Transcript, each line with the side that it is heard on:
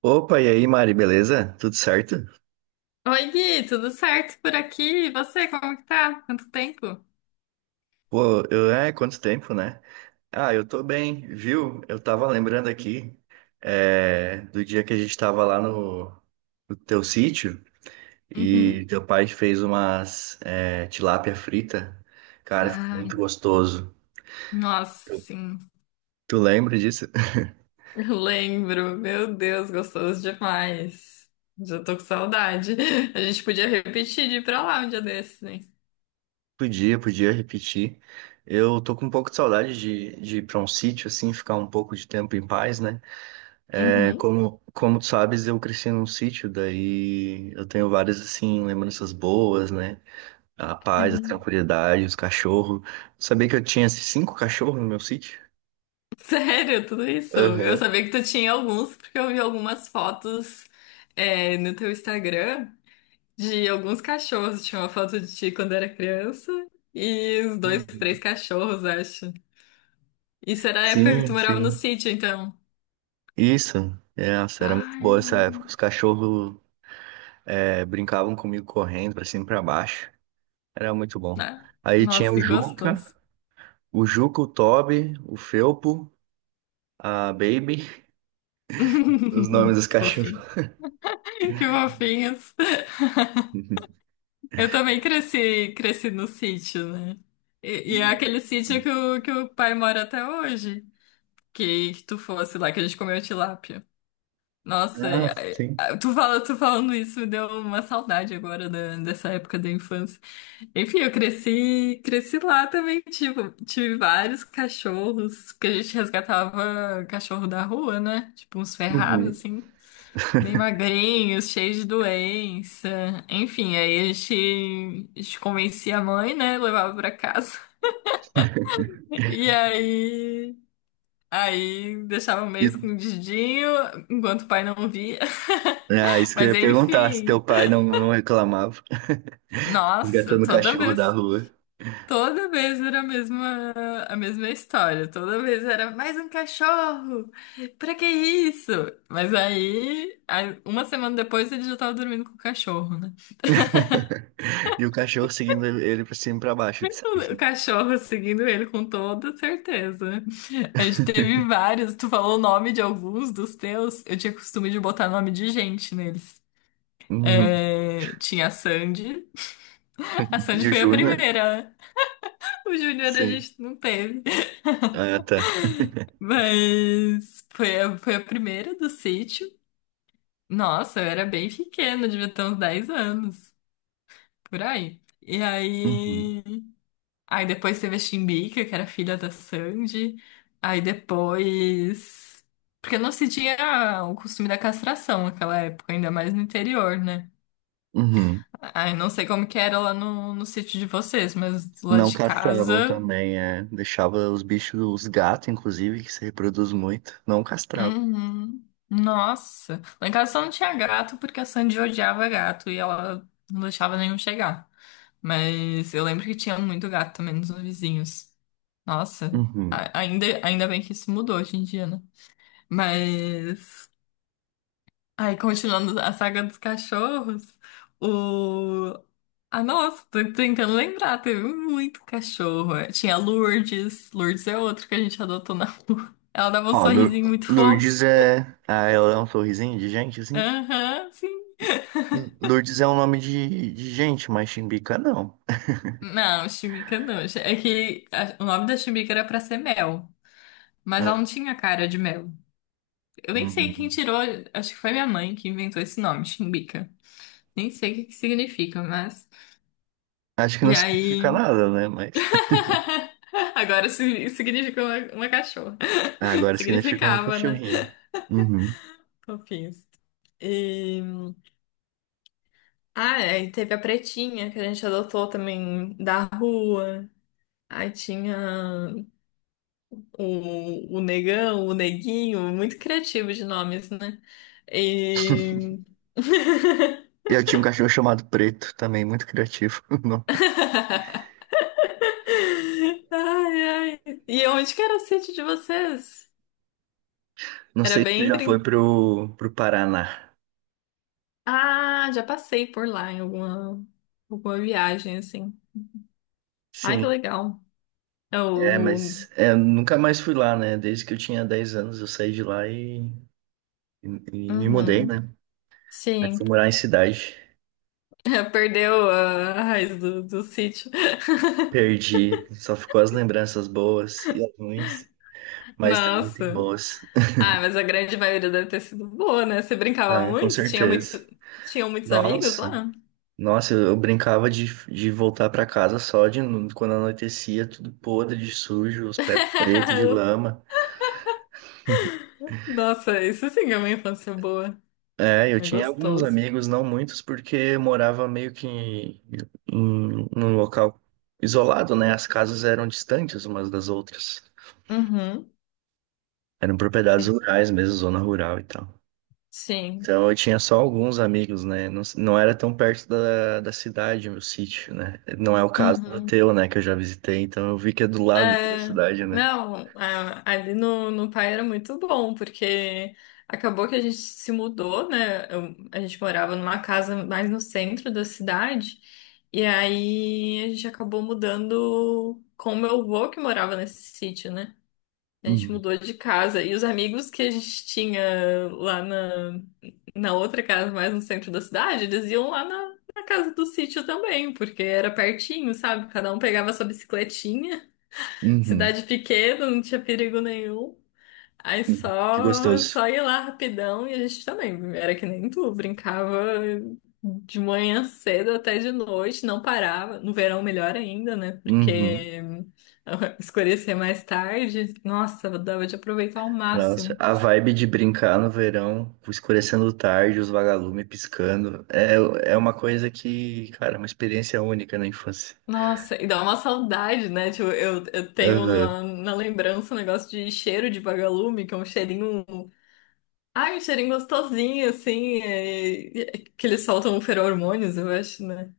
right: Opa, e aí, Mari, beleza? Tudo certo?
left: Oi, Gui, tudo certo por aqui? E você, como que tá? Quanto tempo?
right: Pô, eu, quanto tempo, né? Ah, eu tô bem, viu? Eu tava lembrando aqui, do dia que a gente tava lá no teu sítio e
left: Uhum.
right: teu pai fez umas, tilápia frita. Cara, ficou
left: Ai,
right: muito gostoso.
left: nossa,
right: Tu
left: sim.
right: tu lembra disso?
left: Eu lembro. Meu Deus, gostoso demais. Já tô com saudade. A gente podia repetir de ir pra lá um dia desses, né?
right: Podia repetir. Eu tô com um pouco de saudade de ir pra um sítio, assim, ficar um pouco de tempo em paz, né? É,
left: Uhum,
right: como tu sabes, eu cresci num sítio, daí eu tenho várias, assim, lembranças boas, né? A paz, a
left: sim.
right: tranquilidade, os cachorros. Sabia que eu tinha assim, cinco cachorros no meu sítio?
left: Sério, tudo isso. Eu
right: Aham.
left: sabia que tu tinha alguns, porque eu vi algumas fotos, no teu Instagram de alguns cachorros. Tinha uma foto de ti quando era criança e os dois, três
right: Uhum.
left: cachorros, acho. Isso era a época que tu
right: Sim,
left: morava no
right: sim.
left: sítio, então.
right: Isso. É, nossa, era muito boa
left: Ai,
right: essa época. Os cachorros brincavam comigo correndo pra cima e pra baixo. Era muito bom.
left: né?
right: Aí tinha
left: Nossa,
right: o
left: que
right: Juca,
left: gostoso.
right: o Toby, o Felpo, a Baby, os nomes dos
left: Que
right: cachorros.
left: fofinho. Que fofinhos. Eu também cresci no sítio, né? E é aquele sítio que o pai mora até hoje. Que tu fosse lá, que a gente comeu tilápia. Nossa,
right: Ah, sim.
left: tu falando isso me deu uma saudade agora dessa época da infância. Enfim, eu cresci lá também, tipo, tive vários cachorros, porque a gente resgatava cachorro da rua, né? Tipo, uns ferrados,
right: Uhum.
left: assim, bem magrinhos, cheios de doença. Enfim, aí a gente convencia a mãe, né? Levava pra casa. E aí, deixava meio
right: E,
left: escondidinho, enquanto o pai não via.
right: ah, isso que eu
left: Mas
right: ia perguntar, se teu
left: enfim.
right: pai não reclamava,
left: Nossa,
right: resgatando o
left: toda
right: cachorro da
left: vez,
right: rua.
left: toda vez era a mesma história, toda vez era mais um cachorro, pra que isso? Mas aí, uma semana depois ele já tava dormindo com o cachorro, né?
right: E o cachorro seguindo ele pra cima e pra baixo, tu sabe,
left: O
right: né?
left: cachorro seguindo ele com toda certeza. A gente teve vários, tu falou o nome de alguns dos teus, eu tinha costume de botar nome de gente neles.
right: Uhum.
left: É, tinha a Sandy
right: E o
left: foi a
right: Júnior?
left: primeira, né? O Júnior a
right: Sim.
left: gente não teve.
right: Ah, tá.
left: Mas foi a primeira do sítio. Nossa, eu era bem pequena, devia ter uns 10 anos, por aí. E
right: Uhum.
left: aí. Aí depois teve a Chimbica, que era filha da Sandy. Aí depois. Porque não se tinha o costume da castração naquela época, ainda mais no interior, né?
right: Uhum.
left: Aí não sei como que era lá no sítio de vocês, mas lá
right: Não
left: de
right: castravam
left: casa.
right: também, é. Deixava os bichos, os gatos, inclusive, que se reproduz muito, não castravam.
left: Uhum. Nossa, lá em casa só não tinha gato porque a Sandy odiava gato e ela não deixava nenhum chegar. Mas eu lembro que tinha muito gato também nos vizinhos. Nossa,
right: Uhum.
left: ainda bem que isso mudou hoje em dia, né? Mas, aí continuando a saga dos cachorros, o... Ah, nossa, tô tentando lembrar, teve muito cachorro. Tinha a Lourdes, Lourdes é outro que a gente adotou na rua. Ela dava um
right: Ó, Lour-
left: sorrisinho muito fofo.
right: Lourdes é. Ah, ela é um sorrisinho de gente, assim.
left: Aham, sim.
right: Lourdes é um nome de gente, mas Chimbica não.
left: Não, chimica não. É que o nome da chimica era pra ser Mel, mas ela
right: É.
left: não tinha cara de Mel. Eu nem sei quem
right: Uhum.
left: tirou, acho que foi minha mãe que inventou esse nome, Chibica. Nem sei o que que significa, mas.
right: Acho que não
left: E
right: significa
left: aí.
right: nada, né? Mas.
left: Agora significa uma cachorra.
right: Ah, agora significa uma
left: Significava, né?
right: cachorrinha. Uhum.
left: Fofinhos. E... Ah, e teve a Pretinha, que a gente adotou também da rua. Aí tinha o negão, o neguinho, muito criativo de nomes, né? E...
right: Eu tinha um cachorro chamado Preto também, muito criativo. Não,
left: Ai, ai. E onde que era o sítio de vocês?
right: não
left: Era
right: sei se tu
left: bem...
right: já
left: brin-
right: foi pro Paraná.
left: Ah, já passei por lá em alguma viagem, assim. Ai, que
right: Sim,
left: legal. Eu, no...
right: mas nunca mais fui lá, né? Desde que eu tinha 10 anos eu saí de lá e, e me mudei,
left: Uhum.
right: né? Aí
left: Sim,
right: fui morar em cidade.
left: perdeu a raiz do sítio.
right: Perdi, só ficou as lembranças boas e as ruins, mas também tem
left: Nossa.
right: boas.
left: Ah, mas a grande maioria deve ter sido boa, né? Você brincava
right: Ah, com
left: muito?
right: certeza.
left: Tinham muitos amigos
right: Nossa,
left: lá?
right: nossa, eu brincava de voltar pra casa só de no- quando anoitecia, tudo podre de sujo, os pés pretos de lama.
left: Nossa, isso sim é uma infância boa.
right: É, eu
left: É
right: tinha alguns
left: gostoso.
right: amigos, não muitos, porque eu morava meio que em, num local isolado, né? As casas eram distantes umas das outras.
left: Uhum.
right: Eram propriedades
left: É,
right: rurais mesmo, zona rural e tal.
left: sim.
right: Então eu tinha só alguns amigos, né? Não, não era tão perto da cidade, meu sítio, né? Não é o caso do
left: Uhum.
right: teu, né? Que eu já visitei, então eu vi que é do lado da
left: É,
right: cidade, né?
left: não, ali no, Pai era muito bom, porque acabou que a gente se mudou, né? A gente morava numa casa mais no centro da cidade, e aí a gente acabou mudando com o meu avô que morava nesse sítio, né? A gente
right: Uhum.
left: mudou de casa e os amigos que a gente tinha lá na outra casa, mais no centro da cidade, eles iam lá na casa do sítio também, porque era pertinho, sabe? Cada um pegava sua bicicletinha,
right: Uhum.
left: cidade pequena, não tinha perigo nenhum. Aí
right: Uhum. Que
left: só,
right: gostoso.
left: só ia lá rapidão e a gente também era que nem tu, brincava de manhã cedo até de noite, não parava. No verão, melhor ainda, né?
right: Uhum.
left: Porque escurecer mais tarde, nossa, dava de aproveitar ao
right: Nossa,
left: máximo.
right: a vibe de brincar no verão, escurecendo tarde, os vagalumes piscando, é uma coisa que, cara, é uma experiência única na infância.
left: Nossa, e dá uma saudade, né? Tipo, eu tenho
right: Uhum.
left: na lembrança um negócio de cheiro de vagalume, que é um cheirinho. Ai, um cheirinho gostosinho, assim, é que eles soltam feromônios, eu acho, né?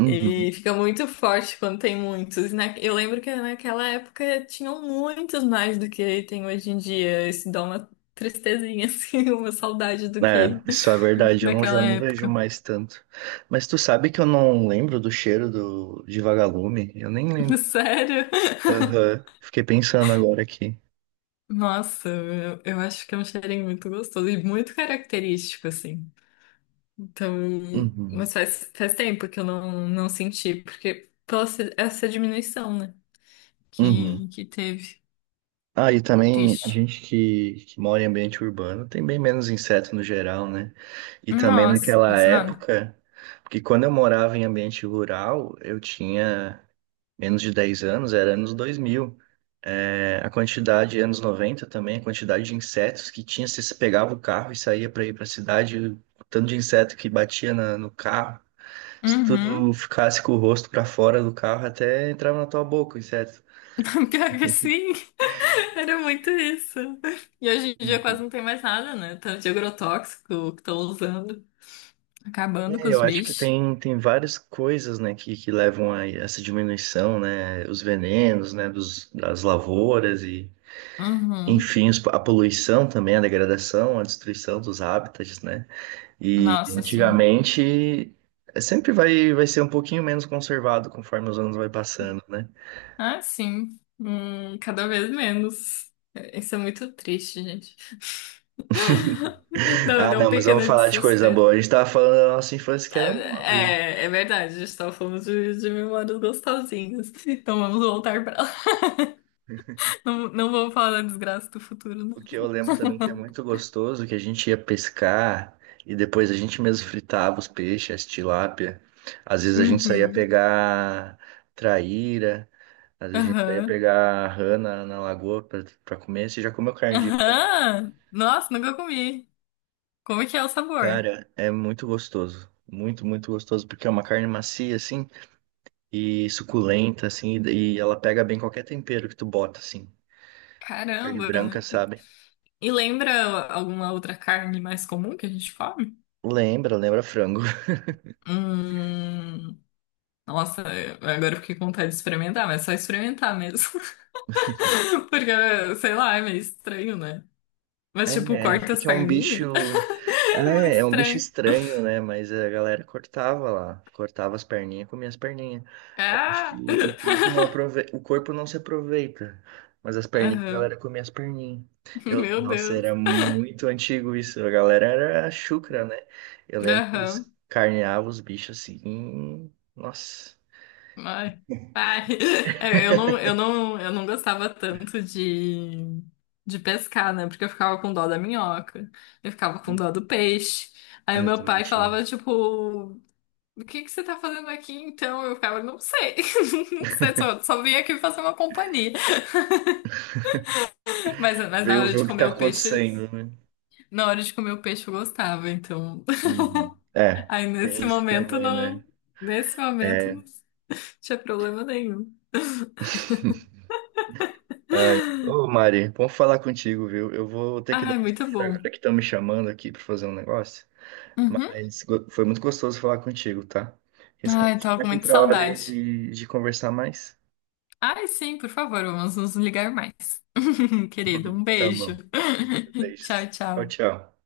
right: Uhum.
left: E fica muito forte quando tem muitos. Eu lembro que naquela época tinham muitos mais do que tem hoje em dia. Isso dá uma tristezinha, assim, uma saudade do
right: É,
left: que
right: isso é verdade, eu não, já
left: naquela
right: não vejo
left: época.
right: mais tanto. Mas tu sabe que eu não lembro do cheiro do, de vagalume? Eu nem lembro.
left: Sério?
right: Aham, fiquei pensando agora aqui.
left: Nossa, eu acho que é um cheirinho muito gostoso e muito característico, assim. Então,
right: Uhum,
left: mas faz tempo que eu não senti, porque pela essa diminuição, né? Que,
right: uhum.
left: que teve.
right: Ah, e também a
left: Triste.
right: gente que mora em ambiente urbano tem bem menos inseto no geral, né? E também
left: Nossa,
right: naquela
left: quase nada.
right: época, porque quando eu morava em ambiente rural, eu tinha menos de 10 anos, era anos 2000. É, a quantidade, anos 90 também, a quantidade de insetos que tinha, você se pegava o carro e saía para ir para a cidade, o tanto de inseto que batia no carro, se
left: Uhum.
right: tu ficasse com o rosto para fora do carro, até entrava na tua boca o inseto.
left: Pior que sim, era muito isso. E hoje em dia quase
right: Uhum.
left: não tem mais nada, né? Tanto de agrotóxico que estão usando, acabando
right: É,
left: com
right: eu
left: os
right: acho que
left: bichos.
right: tem várias coisas, né, que levam a essa diminuição, né, os venenos, né, dos, das lavouras e,
left: Uhum.
right: enfim, a poluição também, a degradação, a destruição dos hábitats, né. E
left: Nossa, sim.
right: antigamente sempre vai ser um pouquinho menos conservado conforme os anos vai passando, né?
left: Ah, sim. Cada vez menos. É, isso é muito triste, gente. Não,
right: Ah,
left: deu um
right: não, mas vamos
left: pequeno
right: falar de coisa
left: desespero.
right: boa. A gente tava falando da nossa infância que era boa, viu?
left: É verdade, a gente estava falando de memórias gostosinhas. Então vamos voltar para lá. Não, não vou falar da desgraça do futuro, não.
right: O que eu lembro também que é muito gostoso, que a gente ia pescar e depois a gente mesmo fritava os peixes, as tilápia. Às vezes a gente saía
left: Uhum.
right: pegar traíra, às vezes a gente saía
left: Aham.
right: pegar rana na lagoa pra comer. Você já comeu carne de...
left: Aham. Nossa, nunca comi. Como é que é o sabor?
right: Cara, é muito gostoso. Muito, muito gostoso, porque é uma carne macia, assim, e suculenta, assim, e ela pega bem qualquer tempero que tu bota, assim. Carne branca,
left: Caramba.
right: sabe?
left: E lembra alguma outra carne mais comum que a gente come?
right: Lembra frango.
left: Hum. Nossa, agora eu fiquei com vontade de experimentar, mas é só experimentar mesmo. Porque, sei lá, é meio estranho, né? Mas, tipo,
right: É,
left: corta
right: é
left: as
right: que é um
left: perninhas.
right: bicho.
left: É muito
right: É um bicho
left: estranho.
right: estranho, né? Mas a galera cortava lá. Cortava as perninhas, comia as perninhas. Aí eu acho que
left: Ah!
right: o corpo não se aproveita. Mas as perninhas, a
left: Aham.
right: galera comia as perninhas.
left: Meu
right: Nossa,
left: Deus.
right: era muito antigo isso. A galera era chucra, né? Eu lembro que eles
left: Aham.
right: carneavam os bichos assim. Nossa.
left: Ai, ai. É, eu não gostava tanto de pescar, né? Porque eu ficava com dó da minhoca, eu ficava com dó do peixe.
right: Ah,
left: Aí o
right: eu
left: meu
right: também
left: pai
right: tinha.
left: falava, tipo, o que que você tá fazendo aqui então? Eu ficava, não sei, não sei, só vim aqui fazer uma companhia. Mas
right: Ver,
left: na
right: o-
left: hora
right: ver
left: de
right: o que tá
left: comer o peixe,
right: acontecendo, né?
left: na hora de comer o peixe eu gostava, então.
right: Uhum. É,
left: Aí
right: tem
left: nesse
right: isso
left: momento
right: também, né?
left: não, nesse momento
right: É.
left: não tinha problema nenhum.
right: Ai, ô Mari, bom falar contigo, viu? Eu vou ter que dar
left: Ai,
right: uma
left: muito
right: saída
left: bom.
right: agora que estão me chamando aqui para fazer um negócio,
left: Uhum.
right: mas foi muito gostoso falar contigo, tá? Quem sabe
left: Ai,
right: a gente
left: tava com
right: marca
left: muita
right: outra hora aí
left: saudade.
right: de conversar mais?
left: Ai, sim, por favor, vamos nos ligar mais. Querido, um
right: Tá
left: beijo.
right: bom. Beijos.
left: Tchau,
right: Tchau,
left: tchau.
right: tchau.